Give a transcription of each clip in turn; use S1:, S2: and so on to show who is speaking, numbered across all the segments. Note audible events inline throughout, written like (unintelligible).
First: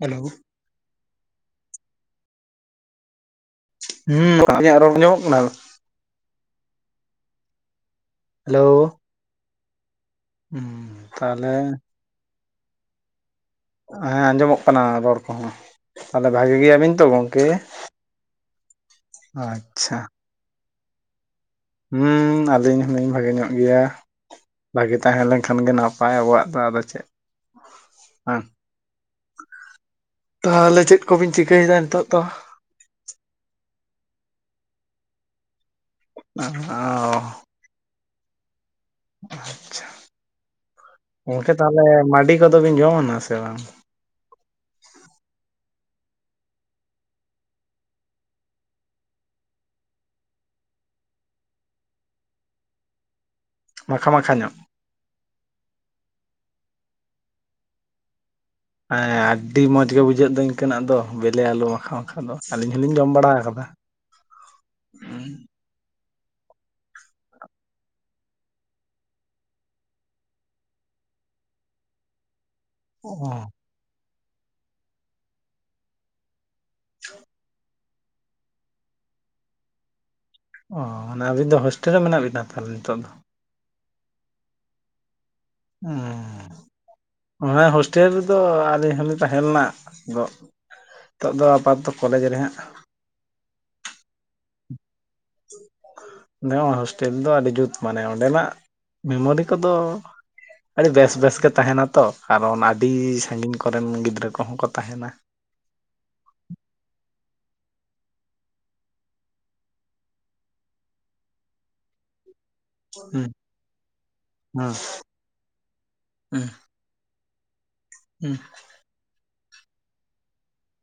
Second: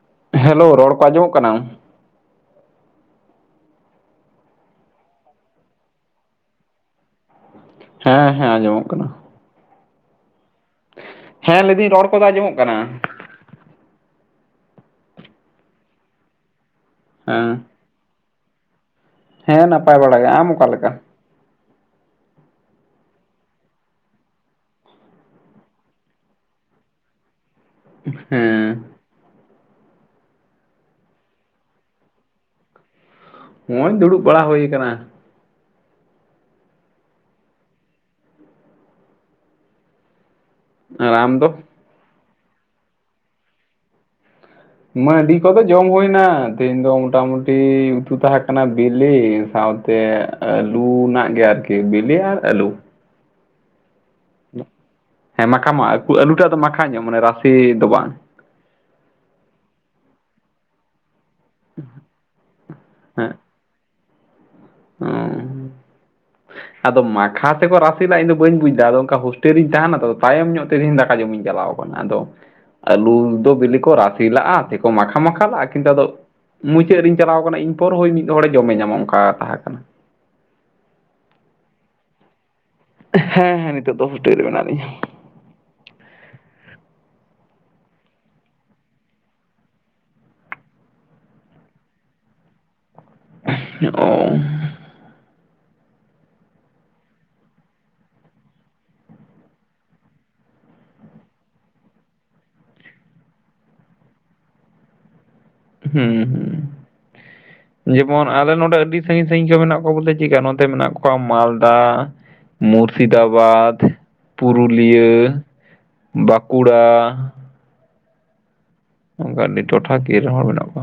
S1: Hello
S2: hello ᱨᱚᱲ ᱠᱚ ᱟᱸᱡᱚᱢᱚᱜ ᱠᱟᱱᱟ?
S1: ᱦᱩᱸ ᱟᱞᱤᱧ-ᱟᱜ ᱨᱚᱝ ᱟᱡᱚᱢ-ᱚᱜ ᱠᱟᱱᱟ
S2: ᱦᱮᱸ ᱦᱮᱸ
S1: ᱦᱮᱞᱳ
S2: ᱟᱸᱡᱚᱢ-ᱚᱜ ᱠᱟᱱᱟ
S1: ᱦᱩᱸ ᱛᱟᱦᱚᱞᱮ
S2: ᱦᱮᱸ ᱞᱟᱹᱭ ᱫᱤᱹᱧ ᱨᱚᱲ ᱠᱚ ᱫᱚ ᱟᱸᱡᱚᱢ-ᱚᱜ ᱠᱟᱱᱟᱹ
S1: ᱦᱮᱸ ᱟᱸᱡᱚᱢ-ᱚᱜ ᱠᱟᱱᱟ ᱨᱚᱲ ᱠᱚ ᱦᱚᱸ ᱛᱟᱦᱞᱮ ᱵᱷᱟᱹᱜᱤ ᱜᱮᱭᱟ ᱵᱤᱱ ᱛᱚ ᱜᱚᱝᱠᱮ
S2: ᱦᱮᱸ ᱦᱮᱸ ᱱᱟᱯᱟᱭ
S1: ᱟᱪᱪᱷᱟ
S2: ᱵᱟᱲᱟ ᱜᱮ ᱟᱢ ᱚᱠᱟ ᱞᱮᱠᱟ
S1: ᱦᱩᱸ ᱟᱹᱞᱤᱧ ᱦᱚᱸ ᱞᱤᱧ ᱵᱷᱟᱜᱮ ᱧᱚᱜ ᱜᱮᱭᱟ ᱵᱷᱟᱜᱮ ᱛᱟᱦᱮᱸ ᱞᱮᱱᱠᱷᱟᱱ ᱜᱮ ᱱᱟᱯᱟᱭ ᱟᱵᱚᱣᱟᱜ ᱫᱚ ᱟᱫᱚ ᱪᱮᱫ? ᱵᱟᱝ
S2: ᱦᱮᱸ᱾
S1: ᱛᱟᱦᱚᱞᱮ ᱪᱮᱫ ᱠᱚᱵᱤᱱ ᱪᱤᱠᱟᱹᱭᱫᱟ ᱱᱤᱛᱳᱜ ᱫᱚ?
S2: ᱱᱚᱜᱼᱚᱭ ᱫᱩᱲᱩᱵ ᱵᱟᱲᱟ ᱦᱳᱭ ᱠᱟᱱᱟ᱾
S1: ᱟᱻ ᱚ ᱟᱪᱷᱟ,
S2: ᱟᱨ ᱟᱢ
S1: ᱜᱚᱝᱠᱮ
S2: ᱫᱚ
S1: ᱛᱟᱦᱚᱞᱮ ᱢᱟᱹᱰᱤ ᱠᱚᱫᱚ ᱵᱮᱱ ᱡᱚᱢᱟᱱᱟ ᱥᱮ ᱵᱟᱝ?
S2: ᱢᱟᱹᱰᱤ ᱠᱚᱫᱚ ᱡᱚᱢ ᱦᱳᱭ ᱱᱟ ᱛᱮᱦᱮᱧ ᱫᱚ ᱢᱚᱴᱟᱢᱩᱴᱤ ᱩᱛᱩ ᱛᱟᱦᱮᱸ ᱠᱟᱱᱟ ᱵᱤᱞᱤ ᱥᱟᱶᱼᱼ ᱛᱮ ᱟᱹᱞᱩ ᱱᱟᱜ ᱜᱮ ᱟᱨᱠᱤ ᱵᱤᱞᱤ ᱟᱨ ᱟᱹᱞᱩ᱾
S1: ᱢᱟᱠᱷᱟ ᱢᱟᱠᱷᱟ ᱧᱚᱜ᱾
S2: ᱦᱮᱸ ᱢᱟᱠᱷᱟ ᱢᱟ ᱟᱹᱞᱩᱴᱟᱜ ᱫᱚ ᱢᱟᱠᱷᱟ ᱧᱚᱜ ᱢᱟᱱᱮ ᱨᱟᱥᱮ ᱫᱚ ᱵᱟᱝ᱾
S1: ᱦᱮᱸ ᱟᱹᱰᱤ ᱢᱚᱸᱡᱽ ᱜᱮ ᱵᱩᱡᱷᱟᱹᱜ ᱫᱟᱹᱧ᱾ ᱤᱠᱟᱹᱱᱟᱜ ᱫᱚ ᱵᱮᱞᱮ ᱟᱞᱚ ᱢᱟᱠᱷᱟᱣ ᱢᱟᱠᱷᱟ ᱫᱚ ᱟᱹᱞᱤᱧ ᱦᱚᱞᱤᱧ ᱡᱚᱢ ᱵᱟᱲᱟ
S2: ᱦᱮᱸ
S1: ᱟᱠᱟᱫᱟ᱾ᱦᱩᱸ
S2: ᱚ ᱟᱫᱚ ᱢᱟᱠᱷᱟ ᱛᱮᱠᱚ ᱨᱟᱥᱮ ᱞᱮ ᱤᱧᱫᱚ ᱵᱟᱹᱧ ᱵᱩᱡᱽ ᱫᱟ ᱟᱫᱚ ᱚᱱᱠᱟ ᱦᱳᱥᱴᱮᱞ ᱨᱤᱧ ᱛᱟᱦᱮᱱᱟ ᱛᱚ ᱛᱟᱭᱚᱢ ᱧᱚᱜ ᱛᱮᱦᱮᱧ ᱫᱟᱠᱟ ᱡᱚᱢᱤᱧ ᱪᱟᱞᱟᱣ ᱟᱠᱟᱱᱟ ᱟᱫᱚ
S1: ᱚ
S2: ᱟᱹᱞᱩ ᱫᱚ ᱵᱤᱞᱤ ᱠᱚ ᱨᱟᱥᱮ ᱞᱟᱜᱼᱟ ᱥᱮᱠᱚ ᱢᱟᱠᱷᱟ ᱢᱟᱠᱷᱟ ᱞᱟᱜᱼᱟ ᱠᱤᱱᱛᱩ ᱟ ᱫᱚ ᱢᱩᱪᱟᱹᱫ ᱨᱮᱧ ᱪᱟᱞᱟᱣ ᱠᱟᱱᱟ ᱤᱧ᱾ ᱯᱚᱨ ᱦᱳᱭ ᱢᱤᱫ ᱦᱚᱲᱮ ᱡᱚᱢᱮ ᱧᱟᱢᱚᱜ ᱚᱱᱠᱟ ᱛᱟᱦᱮᱸ ᱠᱟᱱᱟ᱾
S1: ᱚᱻᱟᱱᱮ ᱟᱵᱤᱱ ᱫᱚ ᱦᱳᱥᱴᱮᱞ ᱨᱮ ᱢᱮᱱᱟᱜ ᱵᱤᱱᱟ ᱛᱟᱦᱚᱞᱮ ᱱᱤᱛᱚᱜ ᱫᱚ?
S2: ᱦᱮᱸ ᱦᱮᱸ ᱱᱤᱛᱚᱜ ᱫᱚ ᱦᱳᱥᱴᱮᱞ ᱨᱮ ᱢᱮᱱᱟᱜ ᱞᱤᱧᱟ᱾
S1: ᱦᱮᱸᱻᱮ᱾ ᱚᱱᱟ ᱦᱳᱥᱴᱮᱞ ᱨᱮᱫᱚ ᱟᱹᱞᱤᱧ ᱦᱚᱸᱞᱤᱧ ᱛᱟᱦᱮᱸ ᱞᱮᱱᱟᱜ ᱜᱚᱜ ᱱᱤᱛᱚᱜ ᱫᱚ ᱟᱯᱟᱛᱛᱚ ᱠᱚᱞᱮᱡᱽ ᱨᱮᱦᱟᱸᱜ᱾
S2: ᱚ
S1: ᱚᱰᱮ ᱦᱚᱸ ᱦᱳᱥᱴᱮᱞ ᱫᱚ ᱟᱹᱰᱤ ᱡᱩᱛ ᱢᱟᱱᱮ ᱚᱸᱰᱮᱱᱟᱜ ᱢᱮᱢᱳᱨᱤ ᱠᱚᱫᱚ ᱟᱹᱰᱤ ᱵᱮᱥ ᱵᱮᱥ ᱜᱮ ᱛᱟᱦᱮᱱᱟ ᱛᱚ ᱠᱟᱨᱚᱱ ᱟᱹᱰᱤ ᱥᱟᱺᱜᱤᱧ ᱠᱚᱨᱮᱱ ᱜᱤᱫᱽᱨᱟᱹ ᱠᱚᱦᱚᱸ ᱠᱚ ᱛᱟᱦᱮᱱᱟ᱾
S2: ᱦᱩᱸ ᱦᱩᱸ ᱡᱮᱢᱚᱱ ᱟᱞᱮ ᱱᱚᱰᱮ ᱟᱹᱰᱤ ᱥᱟᱺᱜᱤᱧ ᱥᱟᱺᱜᱤᱧ ᱠᱚ ᱢᱮᱱᱟᱜ ᱠᱚᱣᱟ ᱵᱚᱞᱮ ᱪᱮᱠᱟ ᱱᱚᱛᱮ ᱢᱮᱱᱟᱜ ᱠᱚᱣᱟ ᱢᱟᱞᱫᱟ᱾
S1: ᱦᱩᱸ
S2: ᱢᱩᱨᱥᱤᱫᱟᱵᱟᱫᱽ
S1: ᱦᱩᱸ
S2: ᱯᱩᱨᱩᱞᱤᱭᱟᱹ
S1: ᱦᱩᱸ
S2: ᱵᱟᱸᱠᱩᱲᱟ᱾
S1: ᱦᱩᱸ
S2: ᱚᱱᱠᱟ ᱟᱹᱰᱤ ᱴᱚᱴᱷᱟᱠᱤᱭᱟᱹ ᱨᱮᱱ ᱦᱚᱸ ᱢᱮᱱᱟᱜ ᱠᱚᱣᱟ᱾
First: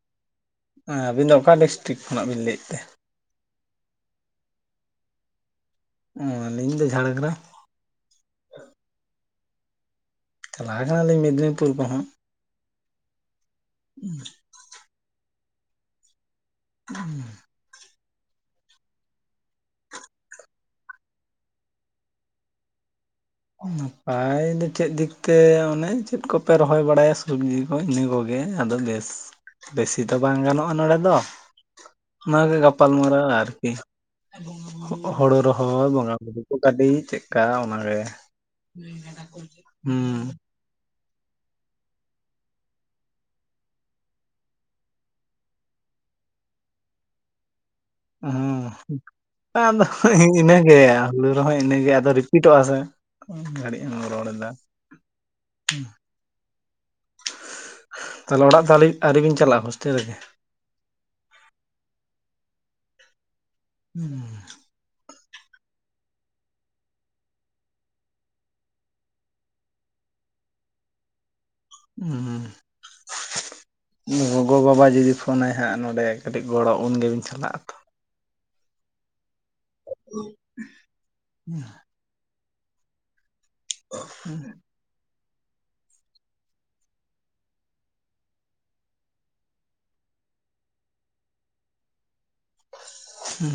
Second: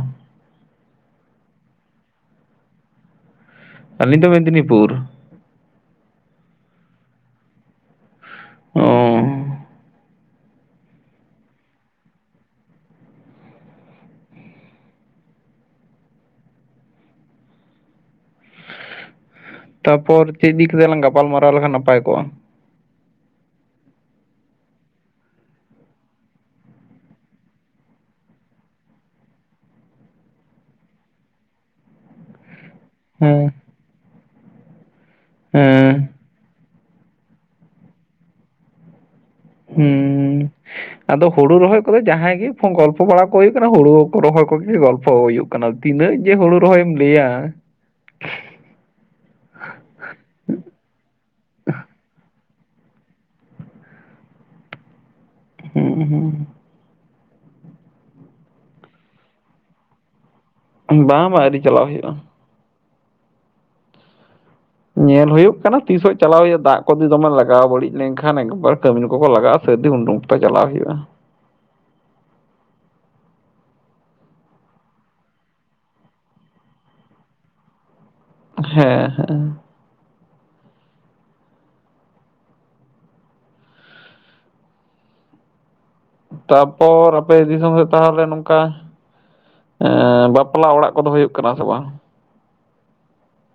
S1: ᱦᱮᱸ ᱟᱵᱤᱱ ᱫᱚ ᱚᱠᱟ ᱰᱤᱥᱴᱤᱠ ᱠᱷᱚᱱᱟᱜ ᱵᱮᱱ ᱞᱟᱹᱭᱮᱫ ᱛᱮ?
S2: ᱟᱹᱞᱤ ᱫᱚ ᱢᱮᱫᱽᱱᱤᱯᱩᱨ᱾
S1: ᱚ ᱟᱹᱞᱤᱧ ᱫᱚ ᱡᱷᱟᱲᱜᱨᱟᱢ᱾
S2: ᱚ
S1: ᱪᱟᱞᱟ ᱟᱠᱟᱱᱟᱞᱤᱧ ᱢᱮᱫᱽᱱᱤᱯᱩᱨ ᱠᱚᱦᱚᱸ᱾ (inaudible)
S2: ᱛᱟᱯᱚᱨ ᱪᱮᱫ ᱤᱫᱤ ᱠᱟᱛᱮ ᱞᱟᱝ ᱜᱟᱯᱟᱞᱢᱟᱨᱟᱣ ᱞᱮᱠᱷᱟᱱ ᱱᱟᱯᱟᱭ ᱠᱚᱜᱼᱟ?
S1: ᱱᱟᱯᱟᱭ ᱫᱮ ᱪᱮᱫ ᱫᱤᱠᱛᱮ ᱚᱱᱮ ᱪᱮᱫ ᱠᱚᱯᱮ ᱨᱚᱦᱚᱭ ᱵᱟᱲᱟᱭᱟ ᱥᱚᱵᱽᱡᱤ᱾ ᱦᱳᱭ ᱤᱱᱟᱹ ᱠᱚᱜᱮ ᱟᱫᱚ ᱵᱮᱥ ᱵᱮᱥᱤ ᱫᱚ ᱵᱟᱝ ᱜᱟᱱᱚᱜᱼᱟ ᱱᱚᱰᱮ ᱫᱚ᱾ ᱚᱱᱟᱜᱮ ᱜᱟᱯᱟᱞ ᱢᱟᱨᱟᱣ
S2: ᱦᱮᱸ
S1: ᱟᱨᱠᱤ ᱦᱳᱲᱳ ᱨᱚᱦᱚᱭ
S2: ᱦᱮᱸ
S1: ᱵᱚᱸᱜᱟ ᱤᱫᱤ ᱦᱚᱴᱚ ᱠᱟᱫᱮᱭᱟᱹᱧ ᱪᱮᱫᱠᱟ ᱚᱱᱟ ᱜᱮ ᱦᱮᱸ ᱞᱮᱫᱟ ᱠᱚ
S2: ᱦᱩᱸ ᱟᱫᱚ ᱦᱳᱲᱳ ᱨᱚᱦᱚᱭ ᱠᱚᱫᱚ ᱡᱟᱦᱟᱸᱭ ᱜᱮ ᱜᱚᱞᱯᱷᱚ ᱵᱟᱲᱟ ᱠᱚ ᱦᱳᱭᱳᱜ ᱠᱟᱱᱟ ᱦᱳᱲᱳ ᱠᱚ ᱨᱚᱦᱚᱭ ᱠᱚᱜᱮ ᱜᱚᱞᱯᱷᱚ ᱦᱳᱭᱳᱜᱼᱼ ᱚᱱᱟ ᱛᱤᱱᱟᱹᱜ ᱡᱮ ᱦᱳᱲᱳ ᱨᱚᱦᱚᱭᱢ ᱞᱟᱹᱭᱟ᱾
S1: ᱦᱚᱸ ᱟᱫᱚ ᱦᱤᱸᱦᱤ ᱤᱱᱟᱹᱜ ᱜᱮ ᱦᱩᱲᱩ ᱨᱚᱦᱚᱭ ᱤᱱᱟᱹᱜ ᱜᱮ ᱟᱫᱚ ᱨᱤᱯᱤᱴᱚᱜ-ᱟ ᱥᱮ᱾ ᱠᱚᱢ ᱜᱷᱟᱹᱲᱤᱡ ᱮᱢ ᱨᱚᱲᱫᱟ᱾
S2: ᱦᱩᱸ ᱦᱩᱸ
S1: ᱛᱟᱞᱮ ᱚᱲᱟᱜ ᱫᱚ ᱟᱹᱲᱤ ᱟᱹᱣᱨᱤ ᱵᱤᱱ ᱪᱟᱞᱟᱜᱼᱟ ᱦᱳᱥᱴᱮᱞ ᱨᱮᱜᱮ?
S2: ᱵᱟᱝ ᱵᱟᱝ ᱟᱹᱣᱨᱤ ᱪᱟᱞᱟᱣ ᱦᱩᱭᱩᱜ-ᱟ᱾
S1: ᱦᱩᱸ
S2: ᱧᱮᱞ ᱦᱩᱭᱩᱜ ᱠᱟᱱᱟ ᱛᱤᱥᱚᱜ ᱪᱟᱞᱟᱣ ᱦᱩᱭᱩᱜᱼᱟ ᱫᱟᱜ ᱠᱚ ᱫᱚᱢᱮ ᱞᱟᱜᱟᱣ ᱵᱟᱹᱲᱤᱡ ᱞᱮᱱ ᱠᱷᱟᱱ ᱮᱠᱵᱟᱨ ᱠᱟᱹᱢᱤ ᱠᱚᱠᱚ ᱞᱟᱜᱟᱜᱼᱟ ᱥᱟᱹᱨᱫᱤ ᱩᱰᱩᱝ ᱛᱚ ᱪᱟᱞᱟᱣ ᱦᱩᱭᱩᱜᱼᱟ
S1: ᱦᱩᱸ (inaudible) ᱜᱚᱜᱚ ᱵᱟᱵᱟ ᱡᱩᱫᱤ ᱯᱷᱳᱱᱟᱭ ᱦᱟᱸᱜ ᱱᱚᱸᱰᱮ ᱠᱟᱹᱴᱤᱡ ᱜᱚᱲᱚ ᱩᱱ ᱜᱮᱵᱤᱱ ᱪᱟᱞᱟᱜᱼᱟ ᱛᱚ᱾
S2: ᱦᱮᱸ ᱦᱮᱸ
S1: ᱦᱮᱸ ᱚ, ᱦᱩᱸ
S2: ᱛᱟᱯᱚᱨ ᱟᱯᱮ ᱫᱤᱥᱚᱢ ᱨᱮ ᱛᱟᱦᱚᱞᱮ ᱱᱚᱝᱠᱟ ᱵᱟᱯᱞᱟ ᱚᱲᱟᱜ ᱠᱚᱫᱚ ᱦᱩᱭᱩᱜ ᱠᱟᱱᱟ ᱥᱮ ᱵᱟᱝ?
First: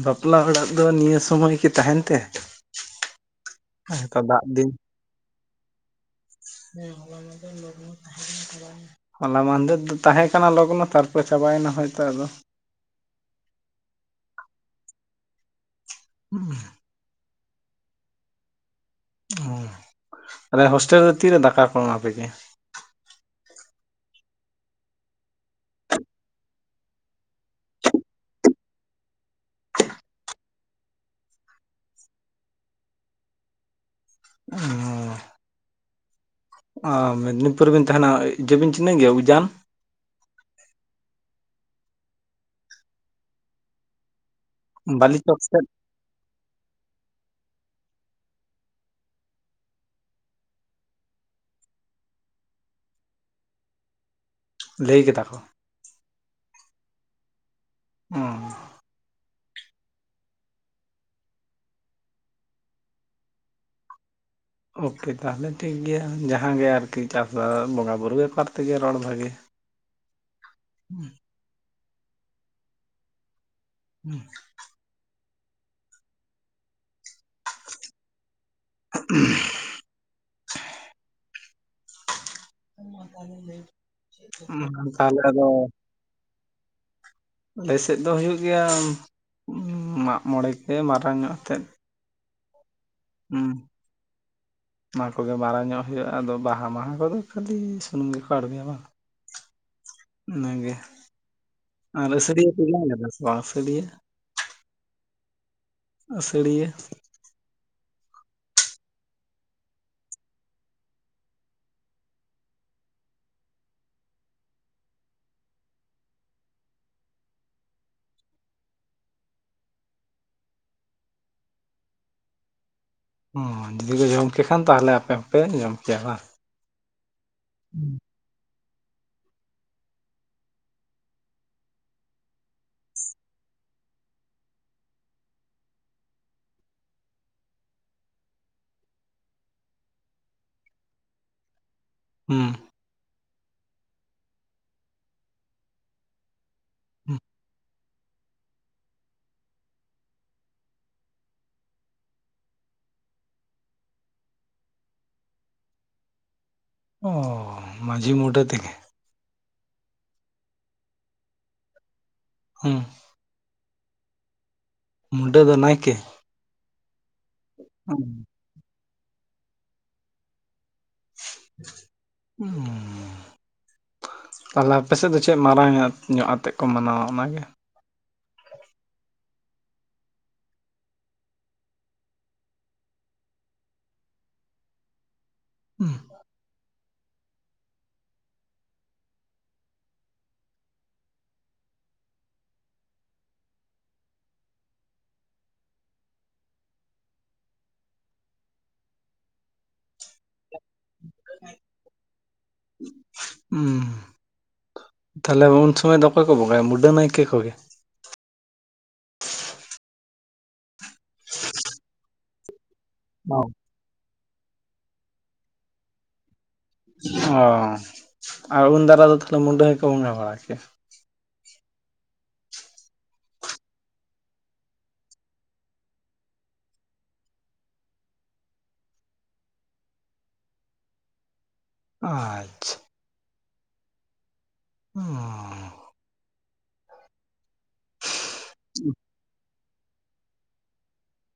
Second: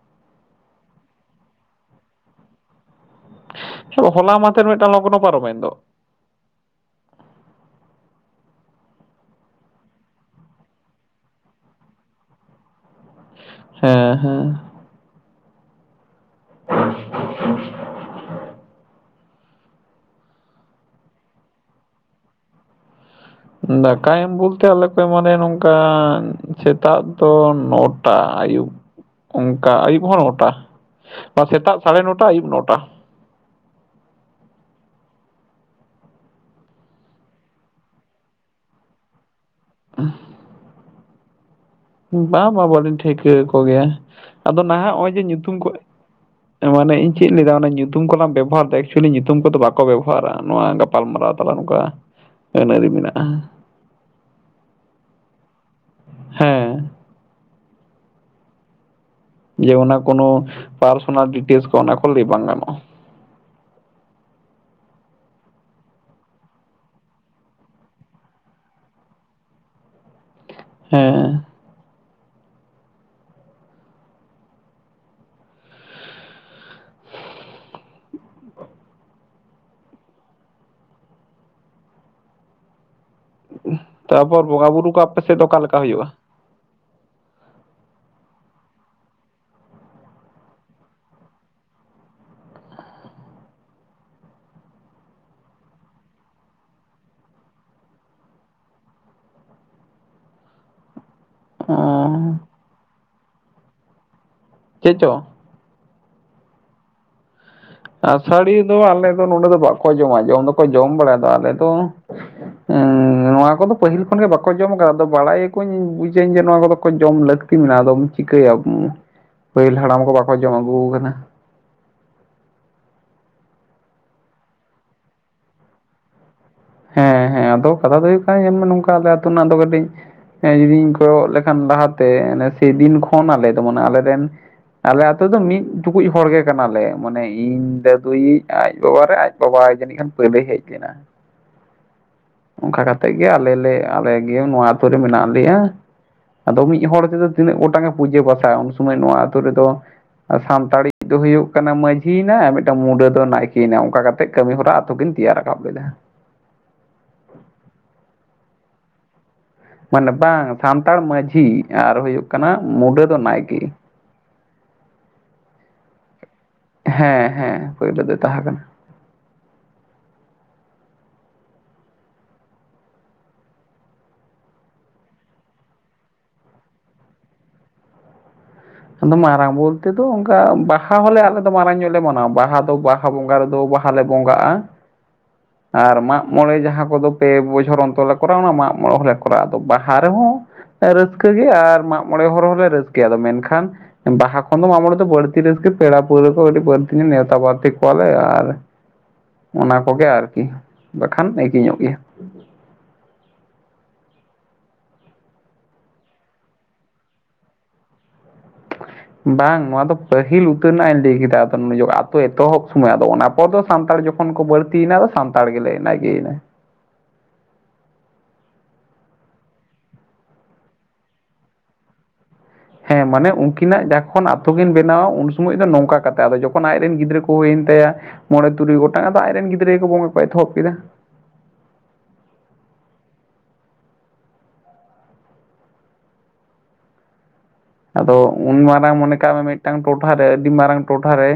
S1: ᱵᱟᱯᱞᱟ ᱚᱲᱟᱜ ᱫᱚ ᱱᱤᱭᱟᱹ ᱥᱚᱢᱚᱭ ᱠᱤ ᱛᱟᱦᱮᱱ ᱛᱮ ᱦᱮᱸ
S2: ᱪᱚ
S1: ᱛᱚ
S2: ᱦᱚᱞᱟ
S1: ᱫᱟᱜ
S2: ᱢᱟᱫᱷᱮᱨ
S1: ᱫᱤᱱ
S2: ᱢᱤᱫᱴᱟᱝ ᱞᱚᱜᱱᱚ ᱯᱟᱨᱚᱢᱮᱱ ᱫᱚ
S1: (inaudible) ᱞᱚᱜᱽᱱᱚ ᱛᱟᱦᱮᱸ ᱞᱮᱱ ᱛᱚ (inaudible) ᱦᱚᱞᱟ ᱢᱟᱦᱫᱮᱨ ᱫᱚ ᱛᱟᱦᱮᱸ ᱠᱟᱱᱟ ᱞᱚᱜᱱᱚ ᱛᱟᱨᱯᱚᱨᱮ ᱪᱟᱵᱟᱭᱮᱱᱟ ᱦᱚᱭᱛᱚ ᱟᱫᱚ
S2: ᱦᱮᱸ ᱦᱮᱸ
S1: ᱦ (unintelligible) ᱦᱳᱭ, ᱛᱟᱞᱦᱮ ᱦᱳᱥᱴᱮᱞ ᱨᱮ ᱛᱤᱨᱮ ᱫᱟᱠᱟ ᱠᱚ ᱮᱢᱟᱯᱮ ᱜᱮᱭᱟ
S2: ᱫᱟᱠᱟ ᱮᱢ ᱵᱚᱞᱛᱮ ᱟᱞᱮ ᱠᱚ ᱮᱢᱟᱱᱮᱭᱟ ᱱᱚᱝᱠᱟ ᱥᱮᱛᱟᱜ ᱫᱚ ᱱᱚᱴᱟ ᱟᱹᱭᱩᱵ
S1: (unintelligible)
S2: ᱚᱝᱠᱟ ᱟᱹᱭᱩᱵ ᱦᱚᱸ ᱱᱚᱴᱟ ᱵᱟ ᱥᱮᱛᱟᱜ ᱥᱟᱲᱮ ᱱᱚᱴᱟ ᱟᱹᱭᱩᱵ ᱱᱚᱴᱟ
S1: ᱚ ᱚ ᱢᱮᱫᱽᱱᱤᱯᱩᱨ ᱨᱮᱵᱤᱱ ᱛᱟᱦᱮᱱᱟ ᱤᱭᱟ. ᱵᱤᱱ ᱪᱤᱱᱦᱟᱹᱣᱮ ᱜᱮᱭᱟ ᱩᱡᱟᱱ
S2: (unintelligible) ᱵᱟ ᱵᱟ ᱵᱟᱞᱤᱧ ᱴᱷᱟᱹᱣᱠᱟᱹ ᱠᱚ ᱜᱮᱭᱟ ᱟᱫᱚ ᱱᱟᱦᱟᱜ ᱱᱚᱜᱼᱚᱭ
S1: ᱵᱟᱹᱞᱤ
S2: ᱡᱮ
S1: ᱪᱚᱠ
S2: ᱧᱩᱛᱩᱢ
S1: ᱥᱮᱫ
S2: ᱠᱚ ᱢᱟᱱᱮ ᱤᱧ ᱪᱮᱫ ᱞᱟᱹᱭᱫᱟ ᱚᱱᱟ ᱧᱩᱛᱩᱢ ᱠᱚᱞᱟᱝ ᱵᱮᱵᱚ ᱦᱟᱨ ᱮᱫᱟ ᱮᱠᱪᱩᱭᱮᱞᱤ ᱧᱩᱛᱩᱢ ᱠᱚᱫᱚ ᱵᱟᱠᱚ ᱵᱮᱵᱚᱦᱟᱨᱟ ᱱᱚᱣᱟ ᱜᱟᱯ ᱜᱟᱯᱟᱞ ᱢᱟᱨᱟᱣ ᱛᱟᱞᱟ ᱱᱚᱝᱠᱟ ᱟᱹᱱ ᱟᱹᱨᱤ ᱢᱮᱱᱟᱜᱼᱟ᱾
S1: ᱞᱟᱹᱭ ᱠᱮᱫᱟ ᱠᱚ
S2: ᱦᱮᱸ
S1: ᱦᱩᱸ
S2: ᱡᱮ ᱚᱱᱟ ᱠᱳᱱᱳ ᱯᱟᱨᱥᱱᱟᱞ ᱰᱤᱴᱮᱞᱥ ᱠᱚ ᱚᱱᱟ ᱠᱚ ᱞᱟ. ᱭ ᱵᱟᱝ ᱜᱟᱱᱚᱜ-ᱟ᱾
S1: ᱳᱠᱮ ᱛᱟᱦᱚᱞᱮ ᱴᱷᱤᱠ ᱜᱮᱭᱟ ᱡᱟᱦᱟ ᱜᱮ ᱟᱨᱠᱤ ᱪᱟᱥᱵᱟᱥ ᱵᱚᱸᱜᱟ ᱵᱩᱨᱩ ᱵᱮᱯᱟᱨ ᱛᱮᱜᱮ ᱨᱚᱲ ᱵᱷᱟᱹᱜᱤᱭᱟ᱾
S2: ᱦᱮᱸ
S1: ᱦᱩᱸ (unintelligible)
S2: ᱛᱟᱯᱚᱨ ᱵᱚᱸᱜᱟ
S1: (unintelligible) ᱦᱩᱸ
S2: ᱵᱩᱨᱩ ᱠᱚ ᱟᱯᱮ
S1: ᱛᱟᱦᱞᱮ
S2: ᱥᱮᱫ ᱫᱚ
S1: ᱟᱫᱚ
S2: ᱚᱠᱟ
S1: (inaudible)
S2: ᱞᱮᱠᱟ ᱦᱩᱭᱩᱜᱼᱟ
S1: ᱟᱞᱮ ᱥᱮᱫ ᱫᱚ ᱦᱩᱭᱩᱜ ᱜᱮᱭᱟ ᱢᱟᱜ ᱢᱚᱬᱮ ᱜᱮ ᱢᱟᱨᱟᱝ ᱟᱜ ᱛᱮᱫ ᱦᱩᱸ ᱚᱱᱟ ᱠᱚᱜᱮ ᱢᱟᱨᱟᱝ ᱧᱚᱜ ᱦᱩᱭᱩᱜᱼᱟ ᱟᱫᱚ ᱵᱟᱦᱟ ᱢᱟᱦᱟ ᱠᱚᱫᱚ ᱠᱷᱟᱹᱞᱤ ᱥᱩᱱᱩᱢ ᱜᱮᱠᱚ ᱟᱬᱜᱚᱭᱟ ᱵᱟᱝ᱾ ᱤᱱᱟᱹᱜᱮ ᱟᱨ
S2: ᱚᱸᱻ
S1: ᱟᱹᱥᱟᱹᱲᱤᱭᱟᱹ ᱠᱚ ᱡᱚᱢ ᱜᱮᱭᱟ ᱥᱮ ᱵᱟᱝ ᱟᱹᱥᱟ. ᱲᱤᱭᱟ᱾
S2: ᱪᱮᱫ ᱪᱚ
S1: ᱟᱹᱥᱟᱹᱲᱤᱭᱟᱹ
S2: ᱟᱥᱟᱹᱲᱤᱭᱟᱹ ᱫᱚ ᱟᱞᱮ ᱫᱚ ᱱᱚᱰᱮ ᱫᱚ ᱵᱟᱠᱚ ᱡᱚᱢᱟ ᱡᱚᱢ ᱫᱚᱠᱚ ᱡᱚᱢ ᱵᱟᱲᱟᱭᱫᱟ ᱟᱫᱚ ᱟᱞᱮ ᱫᱚ ᱱᱚᱣᱟ ᱠᱚᱫᱚ ᱯᱟᱹᱦᱤᱞ ᱠᱷᱚᱱ ᱜᱮ ᱵᱟᱠᱚ ᱡᱚᱢ ᱠᱟᱫᱟ ᱟᱫᱚ ᱵᱟᱲᱟᱭ ᱤᱧ ᱵᱩᱡᱟᱹᱧ ᱡᱮ ᱱᱚᱣᱟ ᱠᱚᱫᱚ ᱠᱚ ᱡᱚᱢ ᱞᱟᱹᱠ ᱞᱟᱹᱠᱛᱤ ᱢᱮᱱᱟᱜᱼᱟ ᱟᱫᱚᱢ ᱪᱤᱠᱟᱹᱭᱟ ᱯᱟᱹᱦᱤᱞ ᱦᱟᱲᱟᱢ ᱠᱚ ᱵᱟᱠᱚ ᱡᱚᱢ ᱟᱹᱜᱩ ᱟᱠᱟᱫᱟ
S1: ᱦᱩᱸ, ᱡᱩᱫᱤ ᱠᱚ ᱡᱚᱢ ᱠᱮ ᱠᱷᱟᱱ ᱛᱟᱦᱚᱞᱮ ᱟᱯᱮ ᱦᱚᱸᱯᱮ ᱡᱚᱢ ᱠᱮᱭᱟ ᱵᱟᱝ
S2: ᱦᱮᱸ ᱦᱮᱸ ᱟᱫᱚ ᱠᱟᱛᱷᱟ ᱫᱚ ᱦᱩᱭᱩᱜ ᱠᱟᱱᱟ ᱧᱮᱞᱢᱮ ᱱᱚᱝᱠᱟ ᱟᱞᱮ ᱟᱹᱛᱩ ᱨᱮᱱᱟᱜ ᱫᱚ ᱠᱟᱹᱴᱤᱡ ᱦᱮ ᱡᱩᱫᱤᱧ ᱠᱚᱭᱚᱜ ᱞᱮᱠᱷᱟᱱ ᱞᱟᱦᱟ ᱛᱮ ᱥᱮᱫᱤᱱ ᱠᱷᱚᱱ ᱟᱞᱮ ᱫᱚ ᱟᱞᱮ ᱨᱮᱱ ᱟᱞᱮ ᱟᱛᱩ ᱫᱚ ᱢᱤᱫ ᱴᱩᱠᱩᱡ ᱦᱚᱲ ᱜᱮ ᱠᱟᱱᱟᱞᱮ ᱢᱟᱱᱮ ᱤᱧ ᱫᱟᱫᱩᱭᱤᱡ ᱟᱡ ᱵᱟᱵᱟ ᱨᱮ ᱟᱡ (unintelligible)
S1: ᱦᱮᱸ
S2: ᱚᱱᱠᱟ ᱠᱟᱛᱮᱫ ᱜᱮ ᱟᱞᱮ ᱞᱮ ᱟᱞᱮ ᱜᱮ ᱱᱚᱣᱟ ᱟᱹᱛᱩ ᱨᱮ ᱢᱮᱱᱟᱜ ᱞᱮᱭᱟ ᱟᱫᱚ ᱢᱤᱫ ᱦᱚᱲ
S1: ᱦᱩᱸ
S2: ᱛᱮᱫᱚ ᱛᱤᱱᱟᱹᱜ ᱜᱚᱴᱟᱝ ᱮ ᱯᱩᱡᱟᱹ ᱯᱟᱥᱟᱭᱟ ᱩᱱ ᱥᱚᱢᱚᱭ ᱱᱚᱣᱟ ᱟᱹᱛᱩᱳ ᱨᱮᱫᱚ ᱥᱟᱱᱛᱟᱲᱤ ᱫᱚ ᱦᱩᱭᱩᱜ ᱠᱟᱱᱟ ᱢᱟᱡᱷᱤ ᱭᱮᱱᱟ ᱟᱨ ᱢᱤᱫᱴᱟᱝ ᱢᱩᱰᱟᱹ ᱫᱚ ᱱᱟᱭᱠᱤ ᱭᱮᱱᱟ ᱚᱱᱠᱟ ᱠᱟᱛᱮ ᱛᱫ ᱠᱟᱹᱢᱤ ᱦᱚᱨᱟ ᱟᱛᱳ ᱠᱤᱱ ᱛᱮᱭᱟᱨ ᱨᱟᱠᱟᱵ ᱞᱮᱫᱟ
S1: ᱩ ᱢᱟᱡᱷᱤ ᱢᱩᱰᱟᱹ ᱛᱮ ᱜᱮ
S2: ᱢᱟᱱᱮ ᱵᱟᱝ ᱥᱟᱱᱛᱟᱲ ᱢᱟᱡᱷᱤ ᱟᱨ ᱦᱩᱭᱩᱜ ᱠᱟᱱᱟ
S1: ᱦᱩᱸ
S2: ᱢᱩᱰᱟᱹ ᱫᱚ ᱱᱟᱭᱠᱮ
S1: ᱢᱩᱰᱟᱹ ᱫᱚ ᱱᱟᱭᱠᱮ
S2: ᱦᱮᱸ ᱦᱮᱸ ᱯᱳᱭᱞᱳ
S1: ᱦᱩᱸ
S2: ᱫᱚᱭ ᱛᱟᱦᱮᱸ ᱠᱟᱱᱟ
S1: ᱩ (unintelligible) ᱛᱟᱦᱚᱞᱮ ᱟᱯᱮ ᱥᱮᱫ ᱫᱚ ᱪᱮᱫ ᱢᱟᱨᱟᱝ ᱧᱚᱜ ᱟᱛᱮᱫ ᱠᱚ ᱢᱟᱱᱟᱣᱟ ᱚᱱᱟᱜᱮ
S2: ᱟᱫᱚ ᱢᱟᱨᱟᱝ ᱵᱚᱞᱛᱮ ᱫᱚ ᱚᱱᱠᱟ ᱵᱟᱦᱟ ᱦᱚᱸᱞᱮ ᱟᱞᱮ ᱫᱚ ᱢᱟᱨᱟᱝ ᱧᱚᱜ ᱞᱮ ᱢᱟᱱᱟᱣᱟ ᱵᱟᱦᱟ ᱫᱚ ᱵᱟᱦᱟ ᱵᱟᱦᱟ ᱵᱚᱸᱜᱟ ᱨᱮᱫᱚ ᱵᱟᱦᱟ ᱞᱮ ᱵᱚᱸᱜᱟᱜᱼᱟ
S1: (inaudible) ᱦᱩᱸ
S2: ᱟᱨ ᱢᱟᱜ ᱢᱚᱬᱮ ᱡᱟᱦᱟᱸ ᱠᱚᱫᱚ ᱯᱮ ᱵᱚᱪᱷᱚᱨ ᱚᱱᱛᱚᱨ ᱞᱮ ᱠᱚᱨᱟᱣᱟ ᱚᱱᱟ ᱢᱟᱜ ᱢᱚᱬᱮ ᱦᱚᱸᱞᱮ ᱠᱚᱨᱟᱣᱟ ᱟᱫᱚ ᱵᱟᱦᱟ ᱨᱮᱦᱚᱸ ᱨᱟᱹᱥᱠᱟᱹ ᱜᱮ ᱟᱨ ᱢᱟᱜ ᱢᱚᱬᱮ ᱦᱚᱲᱮ ᱦᱚᱸ ᱞᱮ ᱨᱟᱹᱥᱠᱟᱹᱭᱟ ᱟᱫᱚ ᱢᱮᱱᱠᱷᱟᱱ ᱵᱟᱦᱟ ᱠᱷᱚᱱ ᱫᱚ ᱢᱟᱜ ᱢᱚᱬᱮ ᱫᱚ ᱵᱟᱹᱲᱛᱤ ᱨᱟᱹᱥᱠ ᱯᱮᱲᱟ ᱯᱟᱹᱲᱟᱹ ᱠᱚ ᱵᱟᱹᱲᱛᱤ ᱱᱮᱣᱛᱟ ᱵᱟᱨᱛᱤ ᱠᱚᱣᱟᱞᱮ ᱟᱨ
S1: (inaudible)
S2: ᱚᱱᱟ ᱠᱚᱜᱮ ᱟᱨᱠᱤ ᱵᱟᱠᱷᱟᱱ (unintelligible) ᱧᱚᱜ ᱜᱮᱭᱟ
S1: ᱦᱩᱸ ᱛᱟᱦᱚᱞᱮ ᱩᱱ ᱥᱚᱢᱚᱭ ᱫᱚ ᱚᱠᱚᱭ ᱠᱚ ᱵᱚᱜᱟᱭᱟ ᱢᱩᱰᱟᱹ ᱱᱟᱭᱠᱮ ᱠᱚᱜᱮ
S2: ᱵᱟᱝ ᱱᱚᱣᱟ ᱫᱚ ᱯᱟᱹᱦᱤᱞ ᱩᱛᱟᱹᱨ ᱨᱮᱱᱟᱜ ᱤᱧ ᱞᱟᱹᱭ ᱠᱮᱫᱟ ᱟᱫᱚ ᱟᱛᱳ ᱮᱛᱚᱦᱚᱵ ᱥᱚᱢᱚᱭ ᱟᱫᱚ ᱚᱱᱟ
S1: ᱚ
S2: ᱯᱚᱨ ᱫᱚ ᱥᱟᱱᱛᱟᱲ ᱡᱚᱠᱷᱚᱱ ᱠᱚ ᱵᱟᱹᱲᱛᱤ ᱭᱮᱱᱟ ᱟᱫᱚ ᱥᱟᱱᱛᱟᱲ ᱜᱮᱞᱮ ᱱᱟᱭᱠᱮ ᱭᱮᱱᱟᱭ
S1: ᱚ ᱟᱨ ᱩᱞ ᱫᱟᱨᱤ ᱫᱚ ᱛᱟᱦᱚᱞᱮ ᱢᱩᱰᱟᱹ ᱜᱮᱠᱳ ᱵᱚᱝᱜᱟ ᱵᱟᱲᱟ ᱪᱮᱛ
S2: ᱦᱮᱸ ᱢᱟᱱᱮ ᱩᱱᱠᱤᱱᱟᱜ ᱡᱚᱠᱷᱚᱱ ᱟᱛᱳ ᱠᱤᱱ ᱵᱮᱱᱟᱣᱟ ᱩᱱ ᱥᱚᱢᱚᱭ ᱫᱚ ᱱᱚᱝᱠᱟ ᱠᱟᱛ ᱟᱫᱚ ᱡᱚᱠᱷᱚᱱ ᱟᱡᱨᱮᱱ ᱜᱤᱫᱽᱨᱟᱹ ᱠᱚ ᱦᱩᱭᱮᱱ ᱛᱟᱭᱟ ᱢᱚᱬᱮ ᱛᱩᱨᱩᱭ ᱜᱚᱴᱟᱝ ᱟᱫᱚ ᱟᱡ ᱨᱮᱱ ᱜᱤᱫᱽᱨᱟᱹ ᱜᱮ ᱵᱚᱸᱜᱟ ᱠᱚ ᱮᱛᱚᱦᱚᱵ ᱠᱮᱫᱟ
S1: ᱟᱨ ᱩ
S2: ᱟᱫᱚ ᱩᱱ ᱢᱟᱨᱟᱝ ᱢᱚᱱᱮ ᱠᱟᱜ ᱢᱮ ᱢᱤᱫᱴᱟᱝ ᱴᱚᱴᱷᱟᱨᱮ ᱟᱹᱰᱤ ᱢᱟᱨᱟᱝ ᱴᱚᱴᱷᱟᱨᱮ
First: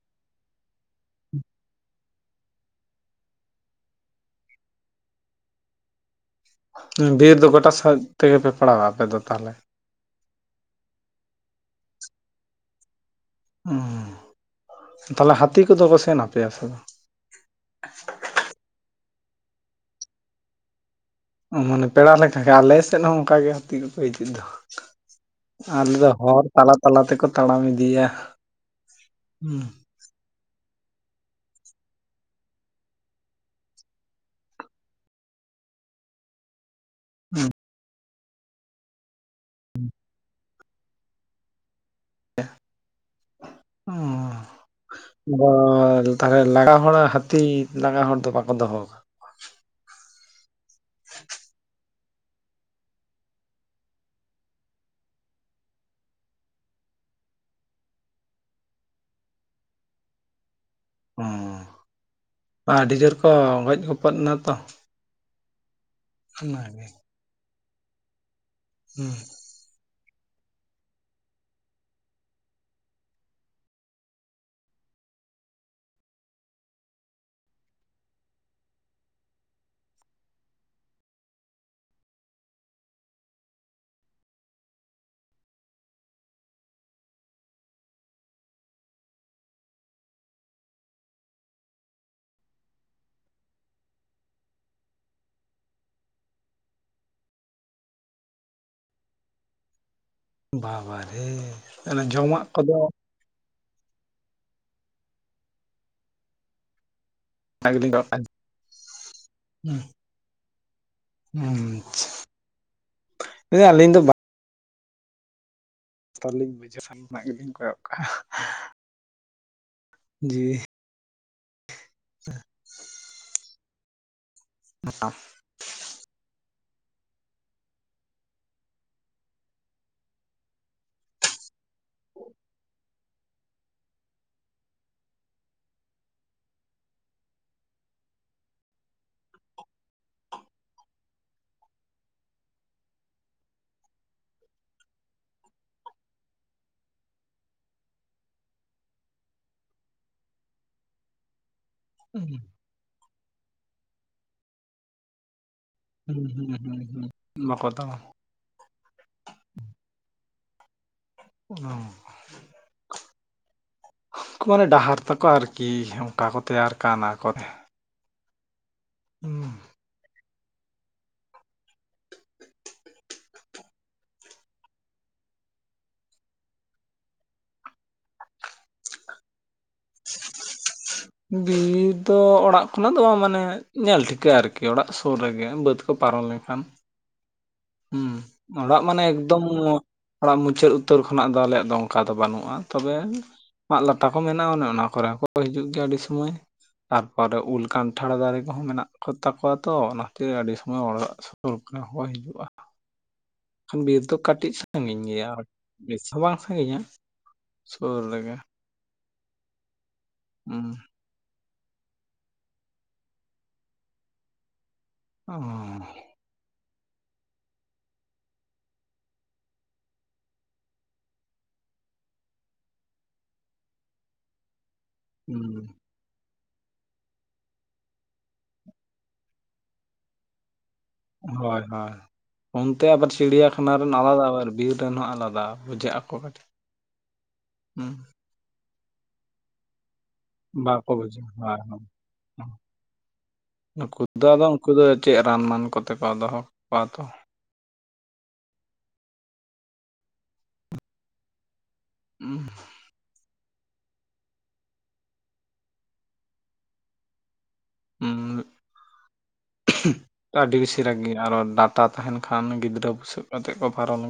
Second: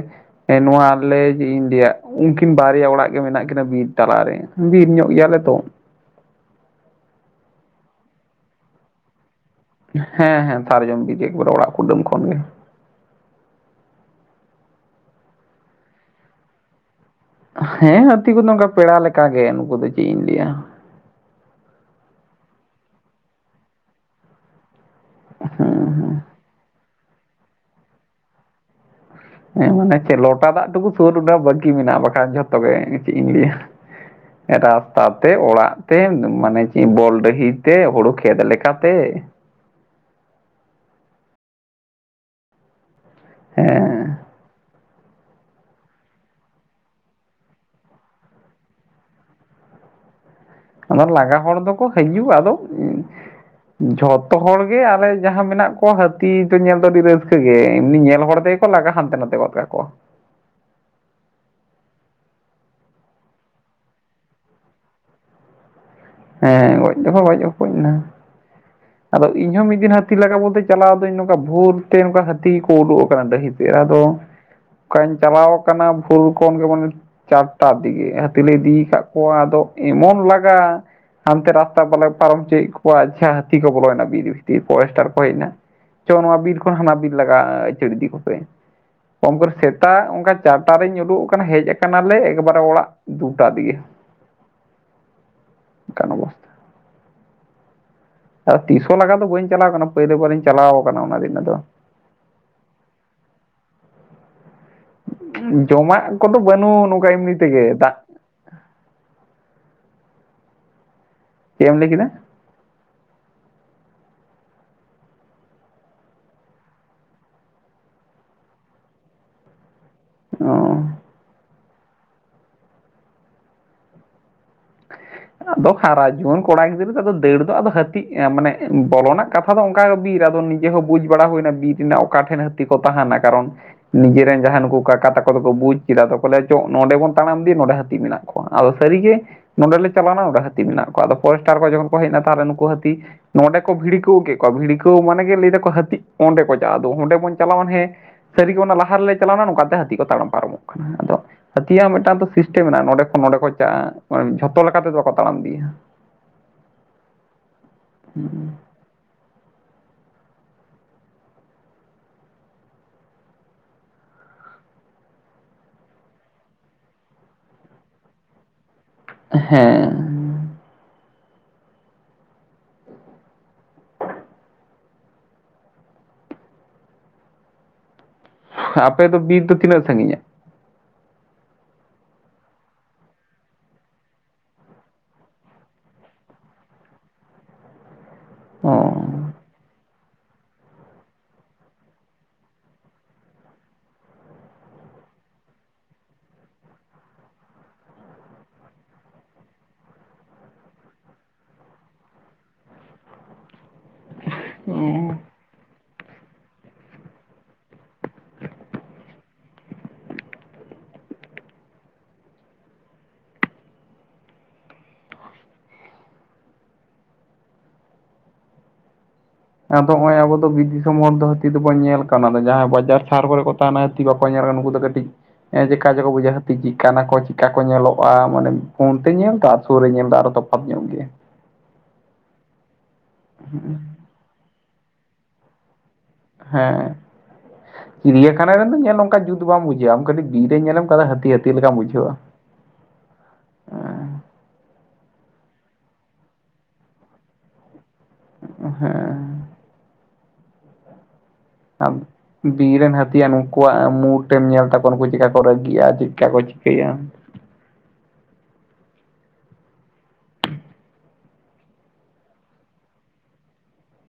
S2: ᱮ ᱱᱚᱣᱟ ᱟᱞᱮ ᱤᱧ ᱞᱭᱟ ᱩᱱᱠᱤᱱ ᱵᱟᱨᱭᱟ ᱚᱲᱟᱜ ᱜᱮ ᱢᱮᱱᱟᱜ ᱠᱤᱱᱟ ᱵᱤᱨ ᱛᱟᱞᱟᱨᱮ ᱵᱤᱨ ᱧᱚᱜ ᱜᱮᱭᱟᱞᱮ ᱛᱚ
S1: ᱵᱤᱨ ᱫᱚ ᱜᱚᱴᱟ ᱥᱮᱫ ᱛᱮᱜᱮ ᱯᱮ ᱯᱟᱲᱟᱣᱟ ᱟᱯᱮ ᱫᱚ ᱛᱟᱦᱚᱞᱮ
S2: ᱦᱮᱸ ᱦᱮᱸ ᱥᱟᱨᱡᱚᱢ ᱛᱮᱜᱮ ᱚᱲᱟᱜ ᱠᱩᱰᱟᱹᱢ ᱠᱷᱚᱱ ᱜᱮ
S1: ᱩ ᱛᱟᱦᱚᱞᱮ ᱦᱟᱹᱛᱤ ᱠᱚᱫᱚ ᱠᱚ ᱥᱮᱱ ᱟᱯᱮᱭᱟ ᱥᱮ ᱵᱟᱝ
S2: ᱦᱮᱸ ᱦᱟᱹᱛᱤ ᱠᱚᱫ ᱱᱚᱝᱠᱟ ᱯᱮᱲᱟ ᱞᱮᱠᱟ ᱜᱮ ᱱᱩᱠᱩ ᱫᱚ ᱪᱮᱫ ᱤᱧ ᱞᱟᱹᱭᱟ
S1: ᱚ ᱢᱟᱱᱮ ᱯᱮᱲᱟ ᱞᱮᱠᱟ ᱜᱮ ᱟᱞᱮ ᱥᱮᱫ ᱦᱚᱸ ᱚᱱᱠᱟᱜᱮ ᱦᱟᱹᱛᱤ ᱠᱚᱠᱚ ᱦᱤᱡᱩᱜ ᱫᱚ
S2: ᱦᱮᱸ
S1: ᱟᱞᱮ ᱫᱚ
S2: ᱦᱮᱸ
S1: ᱦᱚᱲ ᱛᱟᱞᱟ ᱛᱟᱞᱟ ᱛᱮᱠᱚ ᱛᱟᱲᱟᱢ ᱤᱫᱤᱭᱟ ᱦᱩᱸ
S2: ᱦᱮᱸ ᱢᱟᱱᱮ ᱞᱚᱴᱟ ᱫᱟᱜ ᱴᱩᱠᱩ ᱥᱩᱨ ᱵᱠᱤ ᱢᱮᱱᱟᱜᱼᱟ ᱵᱟᱠᱷᱟᱱ ᱡᱷᱚᱛᱚ ᱜᱮ ᱪᱮᱫ ᱤᱧ ᱞᱟᱹᱭᱟ ᱨᱟᱥᱛᱟ ᱛᱮ, ᱚᱲᱟᱜ ᱛᱮ, ᱢᱟᱱᱮ ᱪᱮᱫ ᱵᱚᱞ
S1: ᱦᱩᱸ
S2: ᱰᱟᱹᱦᱤ ᱛᱮ, ᱦᱩᱲᱩ ᱠᱷᱮᱛ ᱞᱮᱠᱟᱛᱮ,
S1: (unintelligible)
S2: ᱦᱮᱸ᱾
S1: ᱩ (unintelligible) ᱦᱚᱲᱟ ᱦᱟᱹᱛᱤ ᱞᱟᱜᱟ ᱦᱚᱲ ᱫᱚ ᱵᱟ ᱠᱚ ᱫᱚᱦᱚ ᱟᱠᱟ
S2: ᱚᱱᱟ ᱞᱟᱜᱟ ᱦᱚᱲ ᱫᱚᱠᱚ ᱦᱤᱡᱩᱜᱼᱟ ᱟᱫᱚ ᱡᱷᱚᱛᱚ ᱦᱚᱲ ᱜᱮ ᱟᱞᱮ ᱡᱟᱦᱟᱸ ᱢᱮᱱᱟᱜ ᱠᱚᱣᱟ ᱦᱟᱹᱛᱤ ᱫᱚ ᱧᱮᱞ ᱫᱚ ᱟᱹᱰᱤ ᱨᱟᱹᱥᱠᱟᱹ ᱜᱮ ᱮᱢᱱᱤ ᱧᱮᱞ ᱦᱚᱲ ᱫᱚ ᱞᱟᱜᱟ ᱦᱟᱱᱛᱮ ᱱᱟᱛᱮ ᱜᱚᱜ ᱠᱟᱠᱳᱣ-ᱟ
S1: ᱚ ᱟᱹᱰᱤ ᱡᱳᱨ ᱠᱚ ᱜᱚᱡ ᱜᱚᱯᱚᱫ ᱮᱱᱟ ᱛᱚ
S2: ᱦᱮᱸ
S1: ᱚᱱᱟᱜᱮ
S2: ᱜᱚᱡ ᱫᱚᱠᱚ ᱜᱚᱡ ᱜᱚᱯᱚᱡ ᱱᱟ
S1: ᱦᱩᱸ
S2: ᱟᱫᱚ ᱤᱧ ᱦᱚ ᱢᱤᱫ ᱫᱤᱱ ᱦᱟᱫ ᱦᱟᱹᱛᱤ ᱞᱟᱜᱟ ᱵᱚᱞᱛᱮ ᱪᱟᱞᱟᱣ ᱫᱚ ᱤᱧ ᱱᱚᱝᱠᱟ ᱵᱷᱳᱨ ᱛᱮ ᱱᱚᱝᱠᱟ ᱦᱟᱹᱛᱤ ᱠᱳ ᱠᱚ ᱩᱰᱩᱠ ᱟᱠᱟᱱᱟ ᱰᱟᱹᱦᱤ ᱛᱮ ᱟᱫᱚ ᱚᱱᱠᱟᱧ ᱪᱟᱞᱟᱣ ᱟᱠᱟᱱᱟ ᱯᱷᱩᱞ ᱠᱚᱱ ᱜᱮ ᱢᱟᱱᱮ ᱪᱟ ᱛᱟ ᱫᱤᱜᱮ ᱦᱟᱹᱛᱤ ᱞᱮ ᱤᱫᱤᱭᱠᱟᱫ ᱠᱚᱣᱟ ᱟᱫᱚ ᱮᱢᱚᱱ ᱞᱟᱜᱟ ᱦᱟᱱᱛᱮ ᱨᱟᱥᱛᱟ ᱵᱟᱞᱮ ᱯᱟᱨᱚᱢ ᱦᱚᱪᱚᱭᱮᱫ ᱠᱚᱣᱟ ᱟᱪᱷᱟ ᱦᱟᱛᱤ ᱠᱚ ᱵᱚᱞᱚᱭᱮᱱᱟ ᱵᱤᱨ ᱵᱷᱤᱛᱤᱨ ᱯᱚᱨᱮᱥᱴᱟᱨ ᱠᱚ ᱦᱮᱡ ᱮᱱᱟ᱾ ᱪᱚ ᱱᱚᱣᱟ ᱵᱤᱨ ᱠᱷᱚᱱ ᱦᱟᱱᱟ ᱵᱤᱨ ᱞᱟᱜᱟ ᱟᱹᱪᱟᱹᱲ ᱤᱫᱤ ᱠᱚᱯᱮ ᱠᱚᱢ ᱠᱚᱨᱮ ᱥᱮᱛᱟᱜ ᱚᱱᱠᱟ ᱪᱟᱴᱟ ᱨᱤᱧ ᱩᱰᱩᱠ ᱟᱠᱟᱱᱟ ᱦᱮᱡ ᱟᱠᱟᱱᱟᱞᱮ ᱮᱠᱵᱟᱨᱮ ᱚᱲᱟᱜ ᱫᱩᱴᱟ ᱫᱤᱭᱮ ᱠᱟᱱᱚ (unintelligible) ᱟᱨ ᱛᱤᱥᱦ ᱦᱚᱸ ᱞᱟᱜᱟ ᱫᱚ ᱵᱟᱹᱧ ᱪᱟᱞᱟᱣ ᱠᱟᱱᱟ, ᱯᱟᱭᱞᱟ. ᱵᱟᱨᱤᱧ ᱪᱟᱞᱟᱣ ᱟᱠᱟᱱᱟ ᱚᱱᱟ ᱫᱤᱱ ᱟᱫᱚ᱾
S1: ᱛᱟᱦᱞᱮ ᱡᱚᱢᱟᱜ ᱠᱚᱫᱚ
S2: ᱡᱚᱢᱟᱜ ᱠᱚᱫᱚ ᱵᱟᱱᱩᱜ ᱱᱚᱝᱠᱟ ᱮᱢᱱᱤ
S1: ᱛᱟ
S2: ᱛᱮᱜᱮ
S1: ᱜᱤᱞᱤᱧ
S2: ᱫᱟᱜ
S1: ᱫᱚᱨᱠᱟᱨ ᱦᱩ᱾ ᱦᱩ
S2: ᱪᱮᱫ ᱮᱢ ᱞᱟᱹᱭ ᱠᱮᱫᱟ
S1: ᱟᱪᱷᱟ ᱞᱟᱭ ᱫᱟᱞᱤᱧ ᱟᱹᱞᱤᱧ ᱫᱚ ᱵᱟᱝ ᱛᱚᱞᱤᱧ (unintelligible) ᱵᱩᱡᱷᱟᱹᱣ ᱜᱮᱞᱤᱧ ᱠᱚᱭᱚᱜ ᱠᱟᱜᱼᱟ ᱡᱮ
S2: ᱚ
S1: (inaudible) (unintelligible)
S2: ᱟᱫᱚ ᱦᱟᱨᱟ ᱡᱩᱣᱟᱹᱱ ᱠᱚᱲᱟ ᱜᱤᱫᱽᱨᱟᱹ ᱫᱚ ᱟᱫᱚ ᱫᱟᱹᱲ ᱫᱚ ᱟᱫᱚ ᱦᱟᱹᱛᱤᱜ ᱢᱟᱱᱮᱜ ᱵᱚᱞᱚᱱᱟᱜ ᱠᱟᱛᱷᱟ ᱟᱫᱚ ᱚᱱᱠᱟᱜᱮ ᱵᱤᱨ ᱟᱫᱚ ᱱᱤᱡᱮ ᱦᱚᱸ ᱵᱩᱡᱽ ᱵᱟᱲᱟ ᱦᱩᱭᱱᱟ ᱵᱤᱨ ᱨᱮᱱᱟᱜ ᱚᱠᱟ ᱴᱷᱮᱱ ᱦᱟᱹᱛᱤ ᱠᱚ ᱛᱟᱦᱮᱱᱟ ᱠᱟᱨᱚᱱ ᱱᱤᱡᱮᱨᱮᱱ ᱡᱟᱦᱟᱸᱭ ᱱᱩᱠᱩ ᱠᱟᱠᱟ ᱛᱟᱠᱚ ᱫᱚᱠᱚ ᱵᱩᱡᱽ ᱠᱮᱫᱟ ᱛᱚᱠᱚ ᱞᱟᱹᱭᱟ ᱪᱚ ᱱᱚᱰᱮ ᱵᱚᱱ ᱛᱟᱲᱟᱢ ᱤᱫᱤᱭ ᱱᱚᱰᱮ ᱦᱟᱹᱛᱤ ᱢᱮᱱᱟᱜ ᱠᱚᱣᱟ ᱟᱫᱚ ᱥᱟᱹᱨᱤᱜᱮ ᱱᱚᱸᱰᱮ ᱞᱮ ᱪᱟᱞᱟᱣᱱᱟ ᱱᱚᱰᱮ ᱦᱟᱹᱛᱤ ᱢᱮᱱᱟᱜ ᱠᱚᱣᱟ ᱟᱫᱚ ᱯᱷᱚᱨᱮᱥᱴᱟᱨ ᱠᱚ ᱡᱚᱠᱷᱚᱱ ᱠᱚ ᱦᱮᱡ ᱱᱟ ᱛᱟᱦᱚᱞᱮ ᱱᱩᱠᱩ ᱦᱟᱹᱛᱤ ᱱᱚᱸᱰᱮ ᱠᱚ ᱵᱷᱤᱲᱤᱠᱟᱹᱣ ᱠᱮᱫ ᱠᱚᱣᱟ, ᱵᱷᱤᱲᱠᱟᱹᱣ ᱢᱟᱱᱮ ᱞᱟᱹᱭ ᱫᱟᱠᱚ ᱦᱟᱹᱛᱤ ᱚᱸᱰᱮ ᱠᱚ ᱪᱟᱜᱼᱟ, ᱟᱫᱚ ᱚᱸᱰᱮ ᱵᱚᱱ ᱪᱟᱞᱟᱣᱟᱱ ᱦᱮᱸ ᱥᱟᱹᱨᱤᱜᱮ ᱚᱱᱟ ᱞᱟᱦᱟ ᱨᱮᱞᱮ ᱪᱟᱞᱟᱣᱱᱟ ᱱᱚᱝᱠᱟᱛᱮ ᱦᱟᱹᱛᱤ ᱠᱚ ᱛᱟᱲᱟᱢ ᱯᱟᱨᱚᱢᱚᱜ ᱠᱟᱱᱟ ᱟᱫᱚ ᱦᱟᱹᱛᱤᱭᱟᱜ ᱢᱤᱫᱴᱟᱝ ᱛᱚ
S1: ᱦᱩᱸ
S2: ᱥᱤᱥᱴᱮᱢ ᱦ ᱢᱮᱱᱟᱜᱼᱟ ᱱᱚᱸᱰᱮ ᱠᱷᱚᱱ ᱱᱚᱸᱰᱮ ᱠᱚ ᱪᱟᱜᱼᱟ ᱡᱚᱛᱚ ᱞᱮᱠᱟ ᱛᱮᱫᱚ ᱵᱟᱠᱚ ᱛᱟᱲᱟᱢ ᱤᱫᱤᱭᱟ
S1: ᱦᱩᱸ ᱦᱩᱸ ᱦᱩᱸ ᱦᱩᱸ ᱵᱟᱠᱚ ᱛᱟᱲᱟᱢᱟ
S2: ᱦᱩᱸ᱾
S1: ᱚᱱᱟ ᱦᱚᱸ ᱩᱱᱠᱩ ᱢᱟᱱᱮ ᱰᱟᱦᱟᱨ ᱛᱟᱠᱚ ᱟᱨᱠᱤ ᱚᱱᱠᱟ ᱠᱚ ᱛᱮᱭᱟᱨ ᱠᱟᱣᱱᱟ ᱟᱠᱚᱛᱮ
S2: ᱦᱮᱸ᱾ ᱟᱯᱮᱫ ᱫᱚ ᱵᱤᱨ ᱫᱚ ᱛᱤᱱᱟᱹᱜ ᱥᱟᱺᱜᱤᱧᱟ
S1: (inaudible) ᱵᱤᱨ ᱫᱚ ᱚᱲᱟᱜ ᱠᱷᱚᱱᱟᱜ ᱫᱚ ᱵᱟᱝ ᱢᱟᱱᱮ ᱧᱮᱞ ᱴᱷᱤᱠᱟᱹᱜ ᱟᱨᱠᱤ ᱚᱲᱟᱜ ᱥᱩᱨ ᱨᱮᱜᱮ ᱵᱟᱹᱫᱽ ᱠᱚ ᱯᱟᱨᱚᱢ ᱞᱮᱱᱠᱷᱟᱱ ᱦᱩᱸ
S2: ᱚ
S1: ᱚᱲᱟᱜ ᱢᱟᱱᱮ ᱮᱠᱫᱚᱢ ᱚᱱᱟ ᱢᱩᱪᱟᱹᱫ ᱩᱛᱟᱹᱨ ᱠᱷᱚᱱᱟᱜ ᱫᱚ ᱟᱞᱮᱭᱟᱜ ᱫᱚ ᱚᱱᱠᱟ ᱫᱚ ᱵᱟᱹᱱᱩᱜᱼᱟ, ᱛᱚᱵᱮ ᱢᱟᱜ ᱞᱟᱴᱟ ᱠᱚ ᱢᱮᱱᱟᱜᱼᱟ ᱚᱱᱮ ᱚᱱᱟ ᱠᱚᱨᱮ ᱦᱚᱸ ᱠᱚ ᱦᱤᱡᱩᱜ ᱜᱮᱭᱟ ᱟᱹᱰᱤ ᱥᱚᱢᱚᱭ᱾ ᱛᱟᱨᱯᱚᱨᱮ ᱩᱞ ᱠᱟᱱᱴᱷᱟᱲ ᱫᱟᱨᱮ ᱠᱚᱦᱚᱸ ᱢᱮᱱᱟᱜ ᱠᱚ ᱛᱟᱠᱚᱣᱟ ᱛᱚ ᱚᱱᱟ ᱠᱷᱛᱤᱨ ᱟᱹᱰᱤ ᱥᱳᱢᱚᱭ ᱚ ᱥᱚᱨᱠᱟᱨ ᱦᱚᱭ ᱦᱤᱡᱩᱜᱼᱟ, ᱵᱤᱨ ᱫᱚ ᱠᱟᱹᱴᱤᱡ ᱥᱟᱺᱜᱤᱧ
S2: ᱦᱮᱸ
S1: ᱜᱮᱭᱟ᱾ ᱵᱮᱥ ᱦᱚᱸ ᱵᱟᱝ ᱥᱟᱺᱜᱤᱧᱟ ᱥᱩᱨ ᱨᱮᱜᱮ ᱚ ᱚ
S2: ᱟᱫᱚ ᱱᱚᱜᱼᱚᱭ ᱟᱵᱚ ᱫᱚ ᱵᱤᱫ ᱫᱤᱥᱚᱢ ᱦᱚᱲᱚ ᱫᱷᱟᱹᱛᱤ ᱫᱚᱵᱚᱱ ᱧᱮᱞ ᱠᱟᱱᱟ ᱡᱟᱦᱟᱸᱭ ᱵᱟᱡᱟᱨ ᱥᱟᱨ ᱠᱚᱨᱮ ᱠᱚ ᱛᱟᱦᱮᱱᱟ (unintelligible) ᱵᱟᱠᱚ ᱧᱮᱞ ᱱᱩᱠᱩ ᱫᱚ ᱠᱚᱹᱴᱤᱡ
S1: ᱦᱩᱸ
S2: (unintelligible) ᱪᱮᱠᱟ ᱪᱚᱠᱚ ᱵᱩᱡᱷᱟ ᱦᱟᱹ ᱛᱤ ᱪᱤᱠᱟᱱᱟ ᱠᱚ ᱪᱮᱠᱟ ᱠᱚ ᱧᱮᱞᱚᱜᱼᱟ, ᱢᱟᱱᱮ ᱯᱷᱳᱱᱛᱮ ᱧᱮᱞ ᱫᱚ ᱟᱨ ᱥᱩᱨ ᱨᱮ ᱧᱮᱞ ᱫᱚ ᱟᱨᱚ ᱛᱚᱯᱟᱛ ᱧᱚᱜ ᱜᱮᱭᱟ᱾
S1: ᱦᱚᱭ ᱦᱚᱭ ᱚᱱᱛᱮ ᱟᱵᱟᱨ ᱪᱤᱲᱤᱭᱟᱠᱷᱟᱱᱟ ᱨᱮᱱ ᱟᱞᱟᱫᱟ ᱟᱵᱟᱨ ᱵᱤᱨ ᱨᱮᱱ ᱦᱚᱸ ᱟᱞᱟᱫᱟ ᱵᱩᱡᱷᱟᱹᱜ-ᱟ᱾
S2: ᱦᱮᱸ ᱪᱤᱲᱤᱭᱟᱠᱷᱟᱱᱟ ᱨᱮᱱᱫᱚ ᱧᱮᱞ ᱚᱱᱠᱟ ᱡᱩᱛ ᱵᱟᱢ ᱵᱩᱡᱷᱟᱹᱣᱟ ᱟᱢ ᱠᱟᱹᱴᱤᱡ ᱵᱤᱨᱮ ᱧᱮᱞᱢ
S1: ᱵᱟᱠᱚ
S2: ᱠᱟᱫᱟ ᱦᱟᱹᱛᱤ
S1: ᱵᱩᱡᱷᱟᱹᱜᱼᱟ
S2: ᱦᱟᱛᱤ
S1: ᱦᱳᱭ
S2: ᱞᱮᱠᱟᱢ
S1: ᱦᱳᱭ
S2: ᱵᱩᱡᱷᱟ. ᱣᱟ
S1: ᱱᱩᱠᱩ ᱫᱚ ᱟᱫᱚ ᱩᱱᱠᱩ ᱫᱚ ᱪᱮᱫ ᱨᱟᱱ ᱢᱟᱱ ᱠᱚᱛᱮ ᱠᱚ ᱫᱚᱦᱚ ᱠᱚᱣᱟ ᱛᱚ᱾
S2: ᱦᱮᱸ
S1: ᱦᱩᱸ
S2: ᱵᱤᱨ ᱨᱮᱱ ᱦᱚᱛᱤ ᱭᱟᱱ ᱱᱚᱝ ᱠᱩᱣᱟᱜ ᱢᱩ ᱴᱷᱮᱱ ᱧᱮᱞ ᱛᱟᱠᱚᱣᱟ ᱱᱩᱠᱩ ᱪᱤᱠᱟ ᱠᱚ ᱨᱟᱹᱜᱤᱜᱼᱟ ᱪᱮᱫᱠᱟ ᱠᱚ ᱪᱤᱠᱟᱹᱭᱟ
S1: ᱩᱸ (unintelligible) ᱟᱹᱰᱤ ᱵᱮᱥᱤ ᱨᱟᱜᱤ ᱟᱨᱚ ᱰᱟᱴᱟ ᱛᱟᱦᱮᱱ ᱠᱷᱟᱱ ᱜᱤᱫᱽᱨᱟᱹ ᱵᱩᱥᱟᱹᱜ ᱠᱟᱛᱮᱫ ᱠᱚ ᱯᱟᱨᱚᱢ ᱞᱮᱱ